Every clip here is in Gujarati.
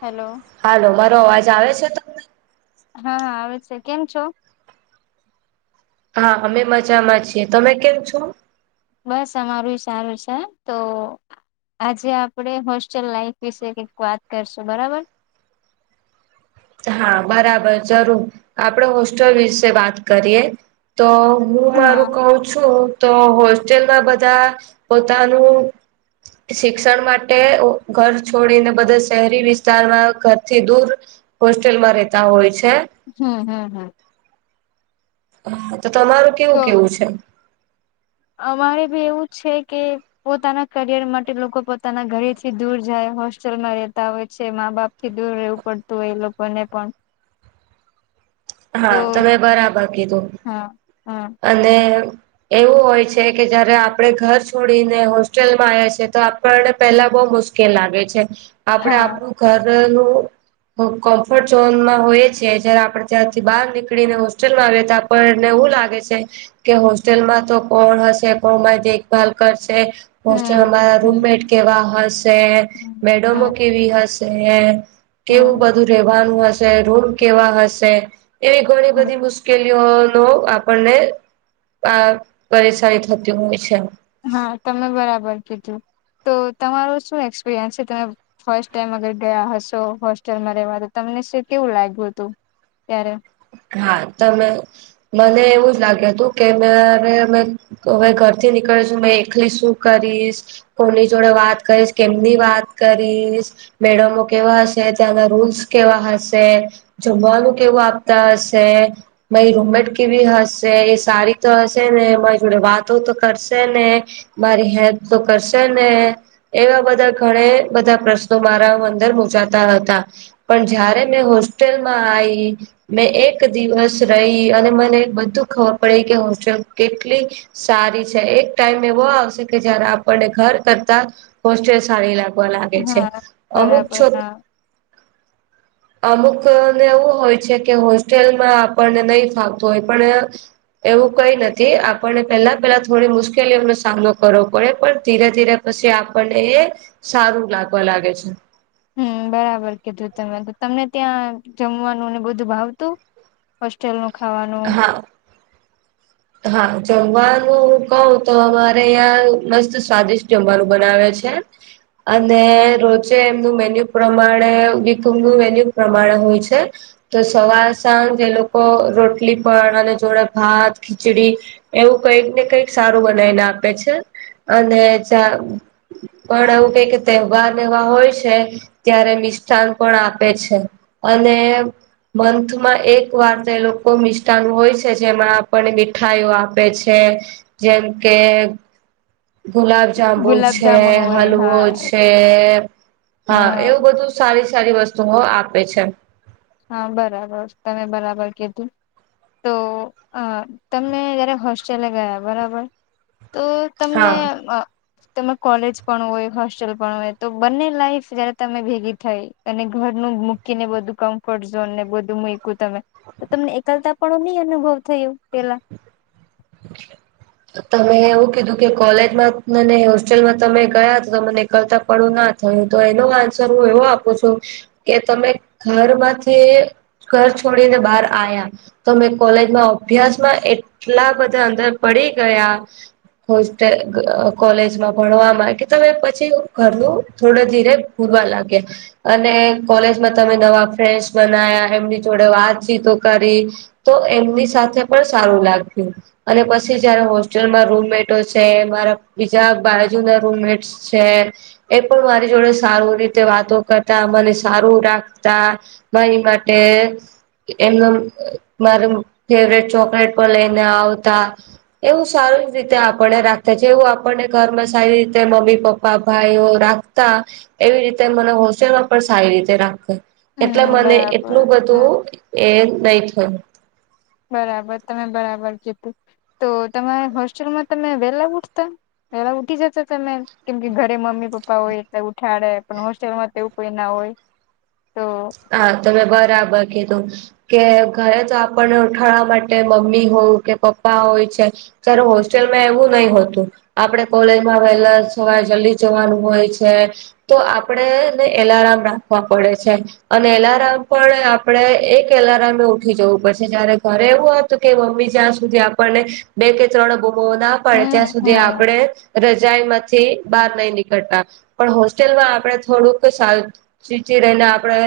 હલો. હાલો મારો અવાજ આવે છે તો. હા આવે છે, કેમ છો? હા અમે મજામાં છીએ તમે કેમ છો? બસ અમારું સારું છે, તો આજે આપડે હોસ્ટેલ લાઈફ વિશે કઈક વાત કરશું બરાબર હા બરાબર જરૂર આપડે હોસ્ટેલ વિશે વાત કરીએ તો હું હા મારું કઉ છું તો હોસ્ટેલમાં બધા પોતાનું શિક્ષણ માટે ઘર છોડીને બધા શહેરી વિસ્તારમાં ઘરથી દૂર હોસ્ટેલમાં રહેેતા હોય છે. હમ હમ હમ. હા તો તમારું તો કેવું કેવું છે. અમારે ભી એવું છે કે. પોતાના કરિયર માટે લોકો પોતાના ઘરેથી દૂર જાય હોસ્ટેલમાં રહેેતા હોય છે મા બાપ થી દૂર રહેવું પડતું હોય એ લોકોને પણ તો હા તમે બરાબર કીધું હા હા અને એવું હોય છે કે જયારે આપણે ઘર છોડીને હોસ્ટેલમાં આવે છે તો પણ પેલા બહુ મુશ્કેલ લાગે છે. આપડે હા આપણું ઘરનું કોમ્ફર્ટ ઝોનમાં હોઈએ છેએ જારે આપડે. ત્યાંથી બહાર નીકળીને હોસ્ટેલમાં રેતા પણ નવું લાગે છે. કે હોસ્ટેલમાં તો કોણ હશે કોમાં દેખભાલ કરશે. હોસ્ટ હમ અમારા હમ રૂમમેટ કેવા હશે હમ મેડમો હમ કે. કેવી હશે કેવું હમ બધું રહેવાનું હશે રુમ કેવા હશે એવી ઘણી હમ બધી મુશ. મુશ્કેલીઓ નો આપણને આ પરેશની થતી હોય છે. હા તમે બરાબર કીધું તો તમારું શું એક્સપિરિયન્સ છે તમે ફર્સ્ટ ટાઈમ અગર ગયા હશો હોસ્ટેલમાં રહેવા તો તમને શ કેવું લાગ્યું હતું ત્યારે. હા તમે મને એવું જ લાગ્યું હતું કે મેરે અ. હવે ઘર થી નીકળીશું મે એકલી શું કરીશ. કોની જોડે વાત કરીશ કેમની વાત કરીશ. મેડમો કેવા હશે ત્યાંના રૂલ્સ કેવા હશે જમવાનું કેવું આપ તોશે. મારી રૂમમેટ કેવી હશે એ સારી તો હશે ને મારી જોડે વાતો તો કરશે ને. મારી હેલ્પ તો કરશે ને. એવા બધા ઘણે બધા પ્રશ્નો મારા અંદર મુજાતા હતા. પણ જયારે મેં હોસ્ટેલમાં આઈ. મેં એક દિવસ રહી અને મને બધું ખબર પડી કે હોસ્ટેલ કેટલી સારી છે એક ટાઈમ એવો આવશે કે જયારે આપણને ઘર કરતા હોસ્ટેલ સારી લાગે. બોલાવે છે હા અમુક બરાબર છોક. હા અમુક ને એવું હોય છે કે હોસ્ટેલમાં આપણને નહીં ફાવતું હોય પણ એવું કઈ નથી આપણને પેલા પેલા થોડી મુશ્કેલીઓનો સામનો કરવો પડે પણ ધીરે ધીરે પછી આપણને એ સારું લાગવા લાગે છે. હમ બરાબર કીધું તમે તમને ત્યાં જમવાનું ને બધું ભાવતું. હોસ્ટેલ નું ખાવાનું. હા હા જમવાનું હું કહું તો અમારે અહં મસ્ત સ્વાદિષ્ટ જમવાનું બનાવે છે. અને રોજે એમનું મેન્યુ પ્રમાણે વિકનું મેન્યુ પ્રમાણે હોય છે. તો સવાર સાંજ એ લોકો રોટલી પણ અને જોડે ભાત ખીચડી એવું કઈક ને કંઈક સારું બનાવીને આપે છે. અને ચા પણ એવું કઈ કે તહેવાર એવા હોય છે. ત્યારે મિષ્ઠાન પણ આપે છે અને મંથમાં એક વાર તો એ લોકો મિષ્ઠાન હોય છે જેમાં પણ મીઠાઈઓ આપે છે જેમ કે ગુલાબ જાંબુ ગુલાબ છે, જામુન હોય હલવો હા છે હા એવું બધું સારી સારી વસ્તુઓ આપે છે. હા બરાબર તમે બરાબર કીધું. તો તમે જયારે હોસ્ટેલે ગયા બરાબર તો તમને હા તમે કોલેજ પણ હોય હોસ્ટેલ પણ હોય તો બંને લાઈફ જયારે તમે ભેગી થઈ. અને ઘરનું મૂકીને બધું કામ ઝને [inaudible] બધું મૂકું તમે તો તમને એકલતા પણ નહી અનુભવ થયો પેલા [inaudible] તમે એવું કીધું કે કોલેજમાં અનેન હોસ્ટેલમાં તમે ગયા તો તો મને કરતા પડો ના થયું તો એનો આન્સર હું એવો આપું છું કે તમે ઘરમાંથી ઘર છોડીને બહાર આવ્યા તો મેં કોલેજમાં અભ્યાસમાં એટલા બધા અંદર પડી ગયા. હોસ્ટેલ કોલેજમાં ભણવામાં કે તમે પછી ઘરનું થોડું ધીરે પૂરવા લાગે. અને કોલેજમાં તમે નવા ફ્રેન્ડસ બનાયા એમની જોડે વાતચીતો કરી તો એમની સાથે પણ સારું લાગ્યું. અને પછી જયારે હોસ્ટેલમાં રૂમમેટો છે મારા બીજા બાજુના રૂમમેટ છે એ પણ મારી જોડે સારું રીતે વાતો કરતા મને સારું રાખતા. મારી માટે એમાં મારો ફેવરેટ ચોકલેટ પણ લઈને આવતા. એવું સારી રીતે આપને રાખતા છે એવું આપણને ઘરમાં સારી રીતે મમ્મી પપ્પા ભાઈઓ રાખતા એવી રીતે મને હોસ્ટેલમાં પણ સારી રીતે રાખે. એટલે હમ મને બરાબર એટલું હમ બધું એ નહી થયું. બરાબર તમે બરાબર જીતું તો તમારે હોસ્ટેલમાં તમે વેલા ઉઠતા પેલા ઉઠી જતો તમે કેમ કે ઘરે મમ્મી પપ્પા હોય એલે ઉઠાડે પણ હોસ્ટેલમાં તો કોઈ ના હોય તો હા તમે બરાબર કીધું. કે ઘરે તો આપણને ઉઠાવા માટે મમ્મી હોય કે પપ્પા હોય છે. ત્યારે હોસ્ટેલમાં એવું નહી હોતું. આપડે કોલેજમાં વહેલા સવારે જલ્દી જવાનું હોય છે. તો આપડેને એલાર્મ રાખવા પડે છે. અને એલાર્મ પણ આપણે એક એલાર્મે એ ઉઠી જવું પડશે જયારે ઘરે એવું કે મમ્મી જ્યાં સુધી આપણને બે કે ત્રણ બૂમો ના પાડે ત્યાં હમ સુધી હમ આપણે રજાાઈ માંથી બહાર નહી નીકળતા પણ હોસ્ટેલ માં આપે થોડુંક સારું સીચી રહીને આપડે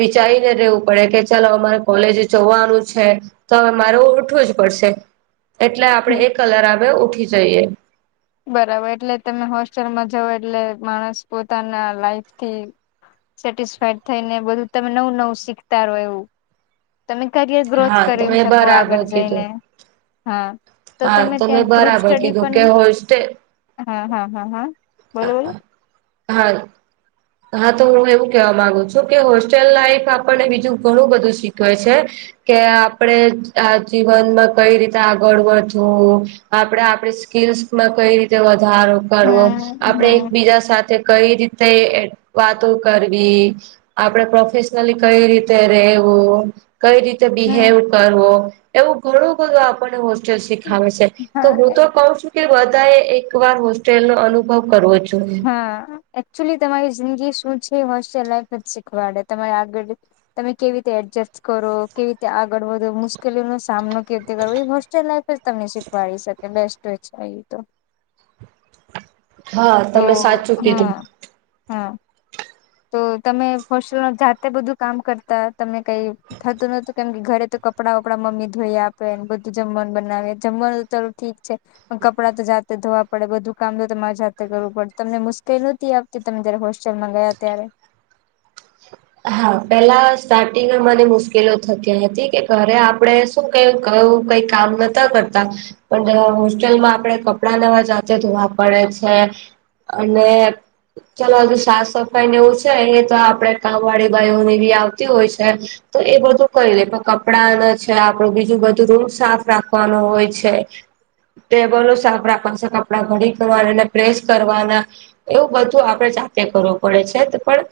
વિચારીને રહેવું પડે કે ચાલ અમારે કોલેજ જવાનું છે તો હવે મારે ઉઠવું જ પડશે એટલે હમ આપડે એક એલાર્મ એ ઉઠી જઈએ. બરાબર એટલે તમે હોસ્ટેલમાં જાવ એટલે માણસ પોતાના લાઈફથી સેટિસફાઈડ થઈ ને બધું તમે નવું નવું શીખતા રહો એવું તમે કરિયર ગ્રોથ હા તમે કરી શકો બરાબર આગળ કીધું જઈને હા તો તમે ત્યાં ગ્રુપ સ્ટડી પણ હોસ્ટેલ હા હા હા હા બોલો બોલો હા. હા તો હું એવું કેવા માંગુ છું કે હોસ્ટેલ લાઈફ આપણને બીજું ઘણું બધું શીખવે છે. કે આપડે આ જીવનમાં કઈ રીતે આગળ વધું. આપડણે આપડી સ્કીલ્સમાં કઈ રીતે વધારો. કરવો હમ આપડે હમ એકબીજા સાથે કઈ રીતે વાતો કરવી, આપડે પ્રોફેશનલી કઈ રીતે રવું, કઈ રીતે હમ બિવ કરવો, એવું ઘણું બધું આપણને હોસ્ટેલ શીખાવે છે. તો હા હું તો કઉ છું કે બધાએ એક વાર હોસ્ટેલ નો અનુભવ કરવો છું. હા એકચુલી તમારી જિંદગી શું છે હો્ય લફ જ શીખવાડે તમારે આગળ તમે કેવી રીતે એડજસ્ટ કરો કેવી રીતે આગળ વધો મુશ્કેલીઓનોો સામનો કીર્તિ કર એ હોસ્ટેલ લાાઈફ જ તમને શીખવાડી શકે બેસ્ટ હોય છે એ તો હા તો તમે સાચું કીધું હા હા. તો તમે હોસ્ટેલ જાતે બધું કામ કરતા તમને કઈ થતું નતું કેમ કે ઘરે તો કપડાં વપડાં મમ્મી ધોઈ આપેને બધું જમવાનું બનાવે જમવાનું ચાલો ઠીક છે. કપડાં તો જાતે ધોવા પડે બધું કામ તો તમારે જાતે કરવું પડે તમને મુશ્કેલ નતી આપ તમે જયારે હોસ્ટેલમાં ગયા ત્યારે? હા પેલા સ્ટાર્ટિંગમાં મને મુશ્કેલો થતી હતી કે ઘરે આપણે ક કઈ કામ નતા કરતા. પણ હોસ્ટેલમાં આપડે કપડા નવા જાતે ધોવા પડે છે. અને ચલો હજુ સાફ સફાઈને એવું છે એ તો આપડે કામ વાળી ભાઈ ની બી આવતી હોય છે. તો એ બધું કઈ લે પણ કપડાને છે આપડું બીજું બધું રૂમ સાફ રાખવાનું હોય છે. ટેબલો સાફ રાખવા છે કપડા ઘડીકને પ્રેસ કરવાના. એવું બધું આપડે જાતે કરવું પડે છે પણ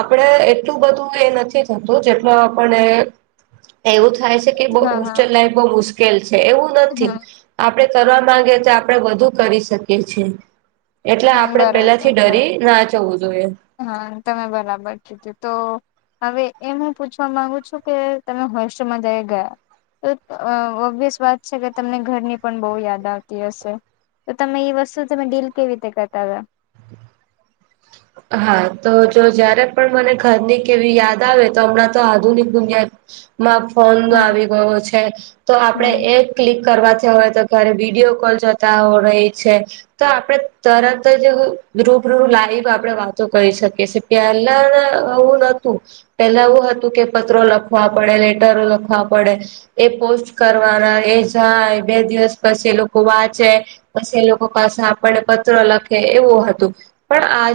આપણે એટલું બધું એ નથી થતું જેટલો આપને એવું થાય છે કે હા હા હોસ્ટેલ લાઈફ બહ મુશ્કેલ છે એવું હમ નથી. આપડણે કરવા માંગે તો આપણેે વધુ કરી શકીએ છીએ. એટલે હમ આપડે પેલા બરાબર થી હા ડરી ના જવું જોઈએ. હા તમે બરાબર કીધું તો હવે એ હું પૂછવા મામાંગુ છું કે તમે હોસ્ટલમાં જઈ ગયા. તો ઓબ્વિયસ વાત છે કે તમને ઘરની પણ બહુ યાદ આવતી હશે. તો તમે એઈ વસ્તુ તમે ડીલ કેવી રીતે કરતા હો? હા તો જો જયારે પણ મને ઘરની કેવી યાદ આવે તો હમણાં તો આધુનિક દુનિયા માં ફોન હમ આવી ગયો છે, તો આપડે હમ એક ક્લિક કરવાથી હોય તો ઘરે વિડિયો કોલ જતા હો રહી છે. તો આપડે તરત જ રૂપનું લાઈવ આપ આપડે વાતો કરી શકીએ પહેલા હું નતું. પેલા એવું હતું કે પત્રો લખવા પડે લેટરો લખવા પડે. એ પોસ્ટ કરવાના એ જાય બે દિવસ પછી એ લોકો વાંચે. પછ એ લોકો પાસે આપણને પત્ર લખે એવું હતું, પણ આ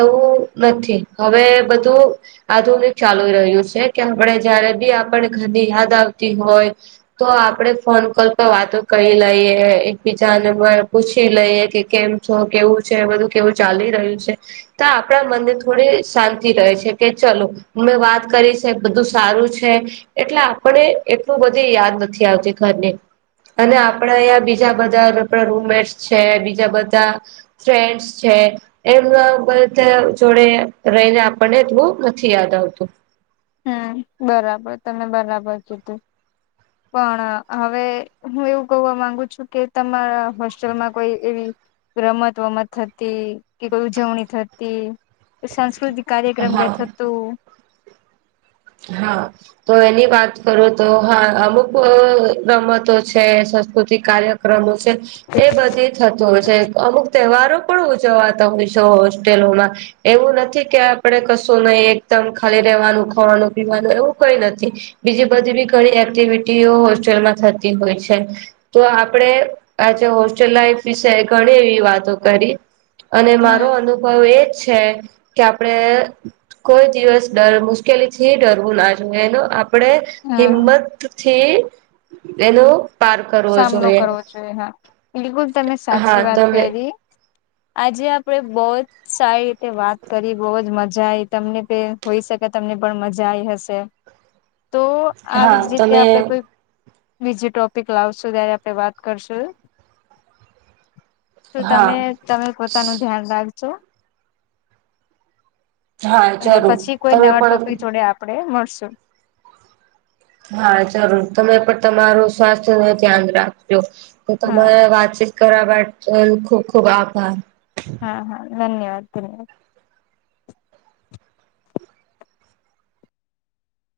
એવું નથી હવે બધું આધુનિક ચાલુ રહ્યું છે કે આપણે જયારે બી આપને ગાની યાદ આવતી હોય. તો આપડે ફોન કોલ પર વાતો કરી લઈએ એકબીજાને પૂછી લઈએ કે કેમ કેવું છે બધું કેવું ચાલી રહ્યું છે. તો આપણા મનને થોડી શાંતિ રહે છે કે ચલો અમે વાત કરી છે બધું સારું છે. એટલે આપને એટલું બધી યાદ નથી આવતી ઘરને. અને આપણેે અંયા બીજા બધાડા રૂમમેટ્સ છે બીજા બધા. થ્રેડસ છે. એમના બ જોડે રહીને આપણને એટલું નથી યાદ આવતું. હમ બરાબર તમે બરાબર જીધું. પણ હવે હું એવું કહવા માંગુ છું કે તમારા હોસ્ટેલમાં કોઈ એવી રમત વમત થતી કે કોઈ ઉજવણી થતી. સાંસ્કૃતિક કાર્યક્રમ હા ગયાથ તો. હા તો એની વાત કરો તો હા અમુક રમતો છે સાસ્કૃતિક કાર્યક્રમો એ બધી થતું હોય છે અમુક તહેવારો ઉજવાતા હોય છે હોસ્ટેલોમાં. એવું નથી કે આપડે કશું નહી એકદમ ખાલી રેવાનું ખાવાનું. એવું કઈ નથી, બીજી બધી બી ઘણી એક્ટિવિટીઓ હોસ્ટેલમાં થતી હોય છે. તો આપડે આજે હોસ્ટેલ લાાઈફ વિશે ઘણી એવી વાતો કરી. અને મારો હમ અનુભ અનુભ એજ છે કે આપડે કોઈ દિવસ ડર મુશ્કેલી થી ડરવું ના જો એનો આપણે હા હિંમત થી એનું સામનો કરવો જોઈએ હા બિલકુલ તમે હા સાચી વાત તમે કરી. આજે આપણેે બહુ જ સારી રીતે વાત કરી બહુ જ મજા આવીઈ તમને તે. હોઈ શકે તમને પણ મજા આઈ હશે? તો હા આવી જ રીતે તમે આપડે કોઈ વિઝિ ટોપિક લાવશો ત્યારે આપણે વાત કરશું. તો હા તમે? તમે પોતાનું ધ્યાન રાખજો. હા અને જરૂર પછી કોઈ તમે નવા પણ ટોપિક જોડે આપણેે મળશું. હા જરૂર તમે પણ તમારું સ્વાસ્થ્ય ન ધ્યાન રાખજો તો હા તમારે વાતચીત કર વા ખૂબ ખૂબ આભાર. હા હા ધન્યવાદ ધન્યવાદ,